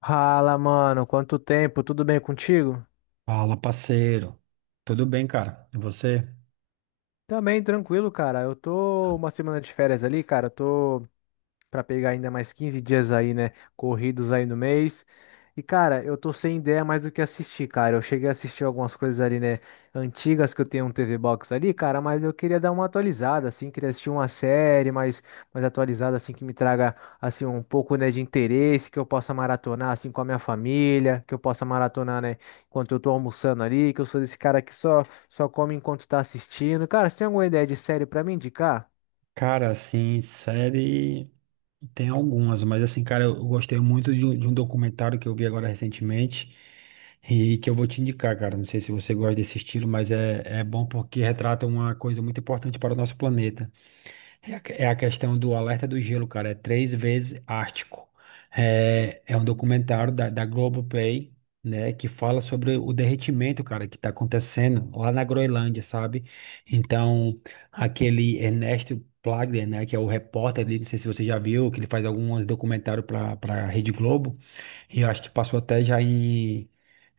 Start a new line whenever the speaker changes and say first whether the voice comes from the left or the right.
left: Fala, mano, quanto tempo? Tudo bem contigo?
right: Fala, parceiro. Tudo bem, cara? E você?
left: Também tranquilo, cara. Eu tô uma semana de férias ali, cara. Eu tô para pegar ainda mais 15 dias aí, né? Corridos aí no mês. E, cara, eu tô sem ideia mais do que assistir, cara. Eu cheguei a assistir algumas coisas ali, né? Antigas que eu tenho um TV Box ali, cara, mas eu queria dar uma atualizada, assim. Queria assistir uma série mais, mais atualizada, assim, que me traga, assim, um pouco, né, de interesse, que eu possa maratonar, assim, com a minha família, que eu possa maratonar, né, enquanto eu tô almoçando ali, que eu sou desse cara que só come enquanto tá assistindo. Cara, você tem alguma ideia de série pra me indicar?
right: Cara, assim, série tem algumas, mas assim, cara, eu gostei muito de um documentário que eu vi agora recentemente e que eu vou te indicar, cara. Não sei se você gosta desse estilo, mas é bom porque retrata uma coisa muito importante para o nosso planeta. É a questão do Alerta do Gelo, cara. É Três Vezes Ártico. É um documentário da Globoplay, né? Que fala sobre o derretimento, cara, que tá acontecendo lá na Groenlândia, sabe? Então, aquele Ernesto Plagler, né? Que é o repórter ali, não sei se você já viu, que ele faz alguns documentários para a Rede Globo. E eu acho que passou até já em.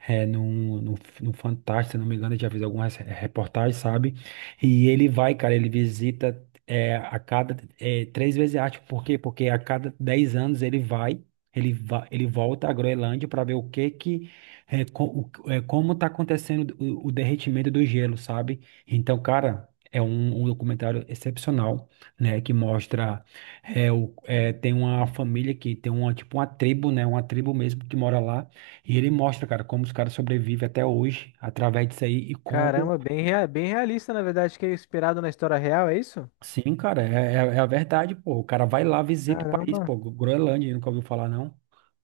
right: É, num, num, num Fantástico, se não me engano, eu já fez algumas reportagens, sabe? E ele vai, cara, ele visita a cada três vezes, acho. Por quê? Porque a cada 10 anos ele vai, ele volta à Groenlândia para ver o que que. Como tá acontecendo o derretimento do gelo, sabe? Então, cara, é um documentário excepcional, né? Que mostra. Tem uma família que tem uma, tipo, uma tribo, né? Uma tribo mesmo que mora lá. E ele mostra, cara, como os caras sobrevivem até hoje através disso aí e como.
left: Caramba, bem, bem realista, na verdade, que é inspirado na história real, é isso?
right: Sim, cara, é a verdade, pô. O cara vai lá, visita o país, pô.
left: Caramba.
right: Groenlândia, nunca ouviu falar, não?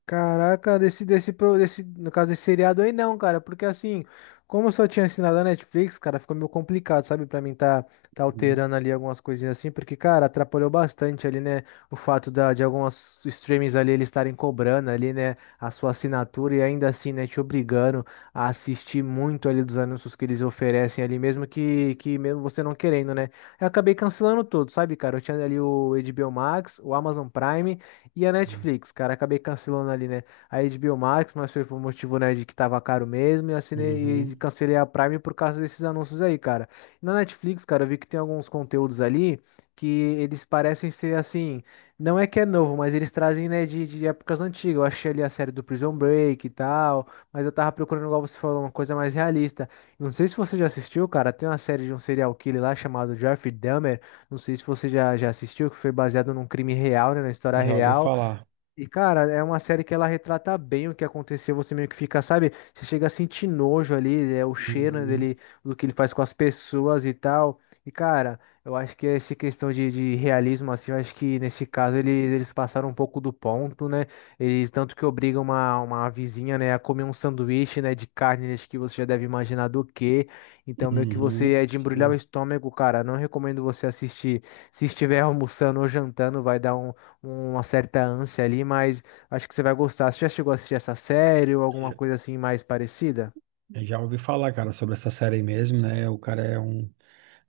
left: Caraca, desse, no caso desse seriado aí não, cara, porque assim, como eu só tinha assinado a Netflix, cara, ficou meio complicado, sabe, pra mim tá
right: Uhum,
left: alterando ali algumas coisinhas assim, porque, cara, atrapalhou bastante ali, né, o fato da, de algumas streamings ali eles estarem cobrando ali, né, a sua assinatura e ainda assim, né, te obrigando a assistir muito ali dos anúncios que eles oferecem ali, mesmo que mesmo você não querendo, né. Eu acabei cancelando tudo, sabe, cara, eu tinha ali o HBO Max, o Amazon Prime, e a
right: sim.
left: Netflix, cara, acabei cancelando ali, né? A HBO Max, mas foi por um motivo, né, de que tava caro mesmo. E assinei e
right: Uhum,
left: cancelei a Prime por causa desses anúncios aí, cara. Na Netflix, cara, eu vi que tem alguns conteúdos ali que eles parecem ser assim. Não é que é novo, mas eles trazem, né, de épocas antigas. Eu achei ali a série do Prison Break e tal. Mas eu tava procurando, igual você falou, uma coisa mais realista. Não sei se você já assistiu, cara. Tem uma série de um serial killer lá chamado Jeffrey Dahmer. Não sei se você já assistiu, que foi baseado num crime real, né, na história
right: já ouvi
left: real.
right: falar.
left: E, cara, é uma série que ela retrata bem o que aconteceu. Você meio que fica, sabe? Você chega a sentir nojo ali, é o cheiro, né,
right: Uhum,
left: dele, do que ele faz com as pessoas e tal. E, cara, eu acho que essa questão de realismo, assim, eu acho que nesse caso eles passaram um pouco do ponto, né? Eles tanto que obrigam uma vizinha, né, a comer um sanduíche, né, de carne, acho que você já deve imaginar do que. Então, meio que
right: uhum,
left: você é de embrulhar o
right: sim.
left: estômago, cara. Não recomendo você assistir. Se estiver almoçando ou jantando, vai dar uma certa ânsia ali, mas acho que você vai gostar. Você já chegou a assistir essa série ou alguma
right: Já,
left: coisa assim mais parecida?
right: já ouvi falar, cara, sobre essa série mesmo, né? O cara é um.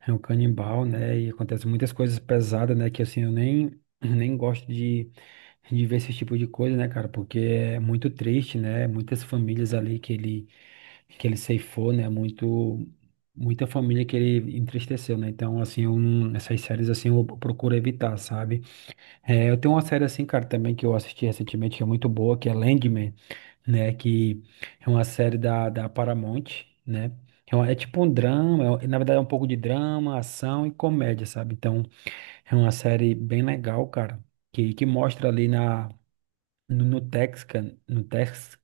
right: É um canibal, né? E acontece muitas coisas pesadas, né? Que assim, eu nem, nem gosto de ver esse tipo de coisa, né, cara? Porque é muito triste, né? Muitas famílias ali que ele ceifou, né? Muita família que ele entristeceu, né? Então, assim, eu não- essas séries, assim, eu procuro evitar, sabe? É, eu tenho uma série, assim, cara, também que eu assisti recentemente, que é muito boa, que é Landman, né? Que é uma série da Paramount, né? É, é tipo um drama, na verdade é um pouco de drama, ação e comédia, sabe? Então é uma série bem legal, cara, que mostra ali na, no, no Texcan, no Tex,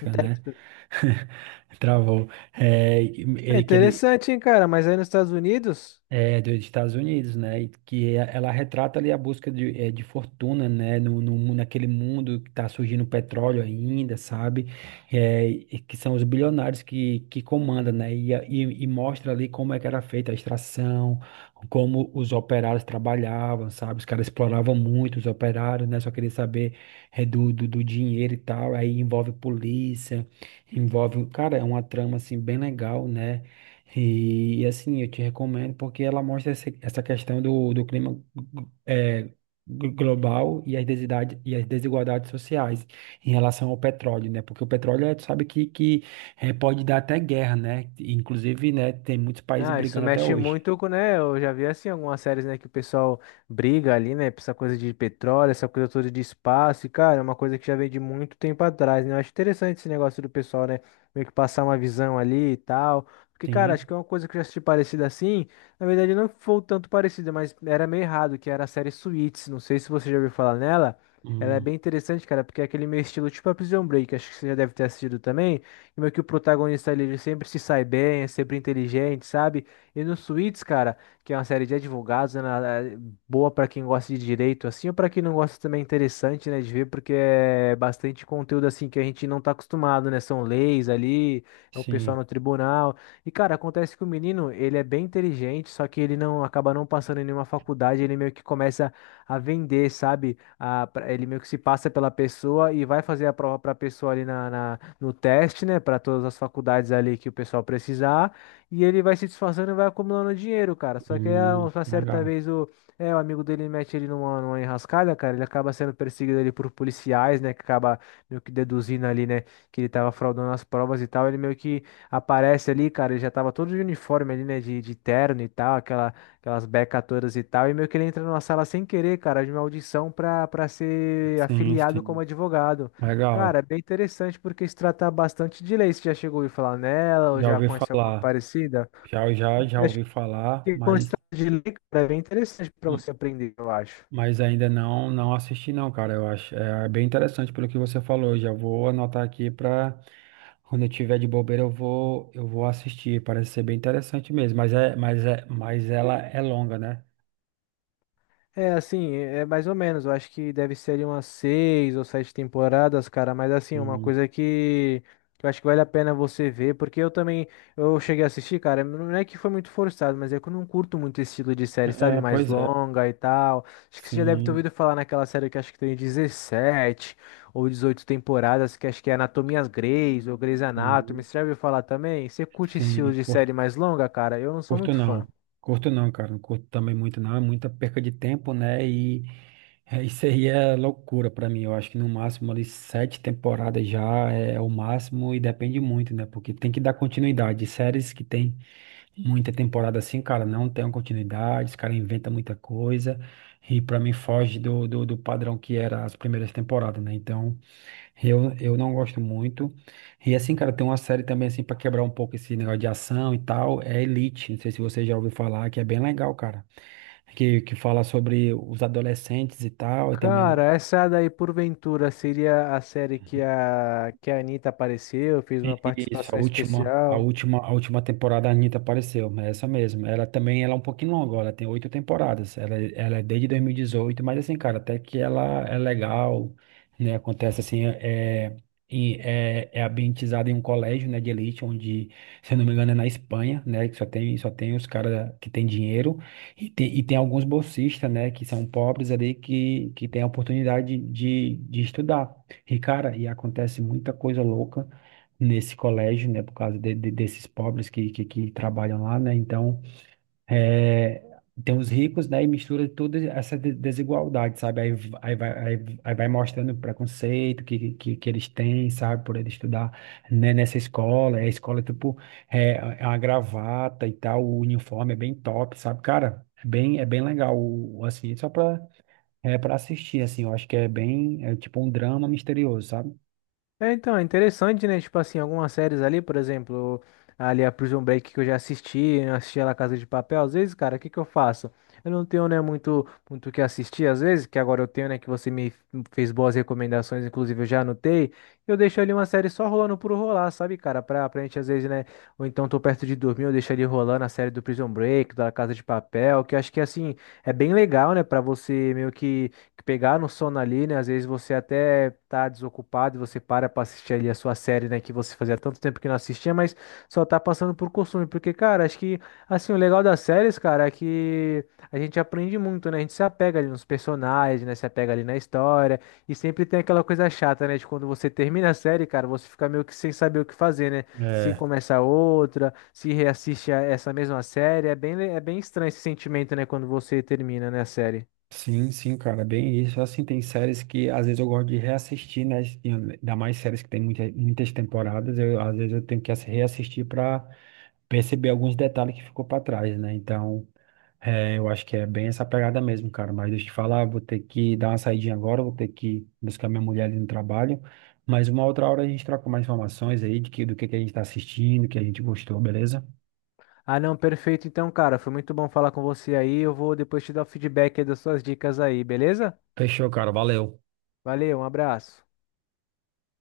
left: No
right: né?
left: Texas.
right: Travou.
left: É interessante, hein, cara? Mas aí nos Estados Unidos.
right: É, dos Estados Unidos, né? E que ela retrata ali a busca de fortuna, né? No, no, mu- naquele mundo que está surgindo petróleo ainda, sabe? É, e que são os bilionários que comandam, né? E mostra ali como é que era feita a extração, como os operários trabalhavam, sabe? Os caras exploravam muito os operários, né? Só queria saber do dinheiro e tal. Aí envolve polícia, envolve. Cara, é uma trama, assim, bem legal, né? E, assim, eu te recomendo porque ela mostra essa questão do clima, é, global, e as desigualdades sociais em relação ao petróleo, né? Porque o petróleo, tu sabe que pode dar até guerra, né? Inclusive, né, tem muitos países
left: Ah, isso
right: brigando até
left: mexe
right: hoje.
left: muito com, né? Eu já vi assim algumas séries, né, que o pessoal briga ali, né, por essa coisa de petróleo, essa coisa toda de espaço, e cara, é uma coisa que já vem de muito tempo atrás, né? Eu acho interessante esse negócio do pessoal, né, meio que passar uma visão ali e tal. Porque, cara,
right: Sim,
left: acho que é uma coisa que eu já assisti parecida assim. Na verdade, não foi tanto parecida, mas era meio errado, que era a série Suits. Não sei se você já ouviu falar nela. Ela é
right: hum,
left: bem interessante, cara, porque é aquele meio estilo tipo a Prison Break. Acho que você já deve ter assistido também e meio que o protagonista ali, ele sempre se sai bem, é sempre inteligente, sabe? E no Suits, cara, que é uma série de advogados, né, é boa pra quem gosta de direito, assim, ou pra quem não gosta também é interessante, né, de ver, porque é bastante conteúdo, assim, que a gente não tá acostumado, né? São leis ali, é o pessoal
right: sim,
left: no tribunal. E, cara, acontece que o menino, ele é bem inteligente, só que ele não acaba não passando em nenhuma faculdade, ele meio que começa a vender, sabe? Ele meio que se passa pela pessoa e vai fazer a prova para a pessoa ali na no teste, né, para todas as faculdades ali que o pessoal precisar, e ele vai se disfarçando e vai acumulando dinheiro, cara. Só que uma certa
right: legal.
left: vez o amigo dele mete ele numa enrascada, cara, ele acaba sendo perseguido ali por policiais, né, que acaba meio que deduzindo ali, né, que ele tava fraudando as provas e tal, ele meio que aparece ali, cara, ele já tava todo de uniforme ali, né, de terno e tal, aquela, aquelas becas todas e tal, e meio que ele entra numa sala sem querer, cara, de uma audição pra ser
right: Sim,
left: afiliado como
right: sim,
left: advogado.
right: legal.
left: Cara, é bem interessante porque se trata bastante de lei. Você já chegou a ouvir falar nela ou
right: Já
left: já
right: ouvi
left: conhece alguma
right: falar,
left: parecida?
right: já
left: Porque acho
right: ouvi falar,
left: que quando
right: mas.
left: se trata de lei, cara, é bem interessante para você aprender, eu acho.
right: Mas ainda não assisti, não, cara. Eu acho é bem interessante pelo que você falou. Eu já vou anotar aqui para quando eu tiver de bobeira eu vou assistir. Parece ser bem interessante mesmo, mas ela é longa, né?
left: É, assim, é mais ou menos. Eu acho que deve ser de umas seis ou sete temporadas, cara. Mas assim, é uma
right: Hum.
left: coisa que eu acho que vale a pena você ver, porque eu também, eu cheguei a assistir, cara, não é que foi muito forçado, mas é que eu não curto muito esse estilo de série, sabe?
right: É,
left: Mais
right: pois é.
left: longa e tal. Acho que você já deve ter
right: Sim,
left: ouvido falar naquela série que acho que tem 17 ou 18 temporadas, que acho que é Anatomias Grey's ou Grey's Anatomy.
right: sim,
left: Você já ouviu falar também? Você curte esse estilo
right: sim.
left: de série mais longa, cara? Eu não sou
right: Curto
left: muito
right: não,
left: fã.
right: curto não, cara, não curto também muito não, é muita perca de tempo, né? E isso aí é loucura pra mim. Eu acho que no máximo ali sete temporadas já é o máximo, e depende muito, né? Porque tem que dar continuidade. Séries que tem muita temporada assim, cara, não tem uma continuidade, os caras inventam muita coisa e pra mim foge do padrão que era as primeiras temporadas, né? Então. Eu não gosto muito. E assim, cara, tem uma série também assim pra quebrar um pouco esse negócio de ação e tal, é Elite. Não sei se você já ouviu falar, que é bem legal, cara. Que fala sobre os adolescentes e tal, e também.
left: Cara, essa daí, porventura, seria a série que a Anitta apareceu, fez uma
right: Isso, a
left: participação
right: última, a
left: especial.
right: última, a última temporada a Anitta apareceu, é essa mesmo. Ela também, ela é um pouquinho longa, ela tem oito temporadas, ela é desde 2018. Mas assim, cara, até que ela é legal, né, acontece assim, é ambientizada em um colégio, né, de elite, onde, se eu não me engano, é na Espanha, né, que só tem os caras que tem dinheiro, e tem alguns bolsistas, né, que são pobres ali, que tem a oportunidade de estudar. E, cara, e acontece muita coisa louca nesse colégio, né, por causa desses pobres que trabalham lá, né, então, é, tem os ricos, né, e mistura toda essa desigualdade, sabe, aí, v- aí, vai, aí, aí vai mostrando o preconceito que eles têm, sabe, por eles estudar, né, nessa escola, tipo, é, a gravata e tal, o uniforme é bem top, sabe, cara, é bem legal, assim, só pra, é, pra assistir, assim, eu acho que é bem, é tipo um drama misterioso, sabe?
left: É, então, é interessante, né? Tipo assim, algumas séries ali, por exemplo, ali a Prison Break que eu já assisti, eu assisti a La Casa de Papel, às vezes, cara, o que que eu faço? Eu não tenho, né, muito o que assistir, às vezes, que agora eu tenho, né, que você me fez boas recomendações, inclusive eu já anotei, eu deixo ali uma série só rolando por rolar, sabe, cara? Pra gente, às vezes, né, ou então tô perto de dormir, eu deixo ali rolando a série do Prison Break, da La Casa de Papel, que eu acho que, assim, é bem legal, né, pra você meio que pegar no sono ali, né? Às vezes você até tá desocupado e você para pra assistir ali a sua série, né? Que você fazia tanto tempo que não assistia, mas só tá passando por costume. Porque, cara, acho que, assim, o legal das séries, cara, é que a gente aprende muito, né? A gente se apega ali nos personagens, né? Se apega ali na história. E sempre tem aquela coisa chata, né? De quando você termina a série, cara, você fica meio que sem saber o que fazer, né? Se
right: É.
left: começa outra, se reassiste a essa mesma série. É bem, é bem estranho esse sentimento, né? Quando você termina, né, a série.
right: Sim, sim, cara, bem isso. Assim, tem séries que às vezes eu gosto de reassistir, né? E ainda mais séries que tem muitas temporadas, às vezes eu tenho que reassistir para perceber alguns detalhes que ficou para trás, né? Então, é, eu acho que é bem essa pegada mesmo, cara. Mas deixa eu te falar, vou ter que dar uma saidinha agora, vou ter que buscar minha mulher ali no trabalho. Mas uma outra hora a gente troca mais informações aí de que, do que a gente tá assistindo, que a gente gostou, beleza?
left: Ah, não, perfeito. Então, cara, foi muito bom falar com você aí. Eu vou depois te dar o feedback aí das suas dicas aí, beleza?
right: Fechou, cara, valeu.
left: Valeu, um abraço.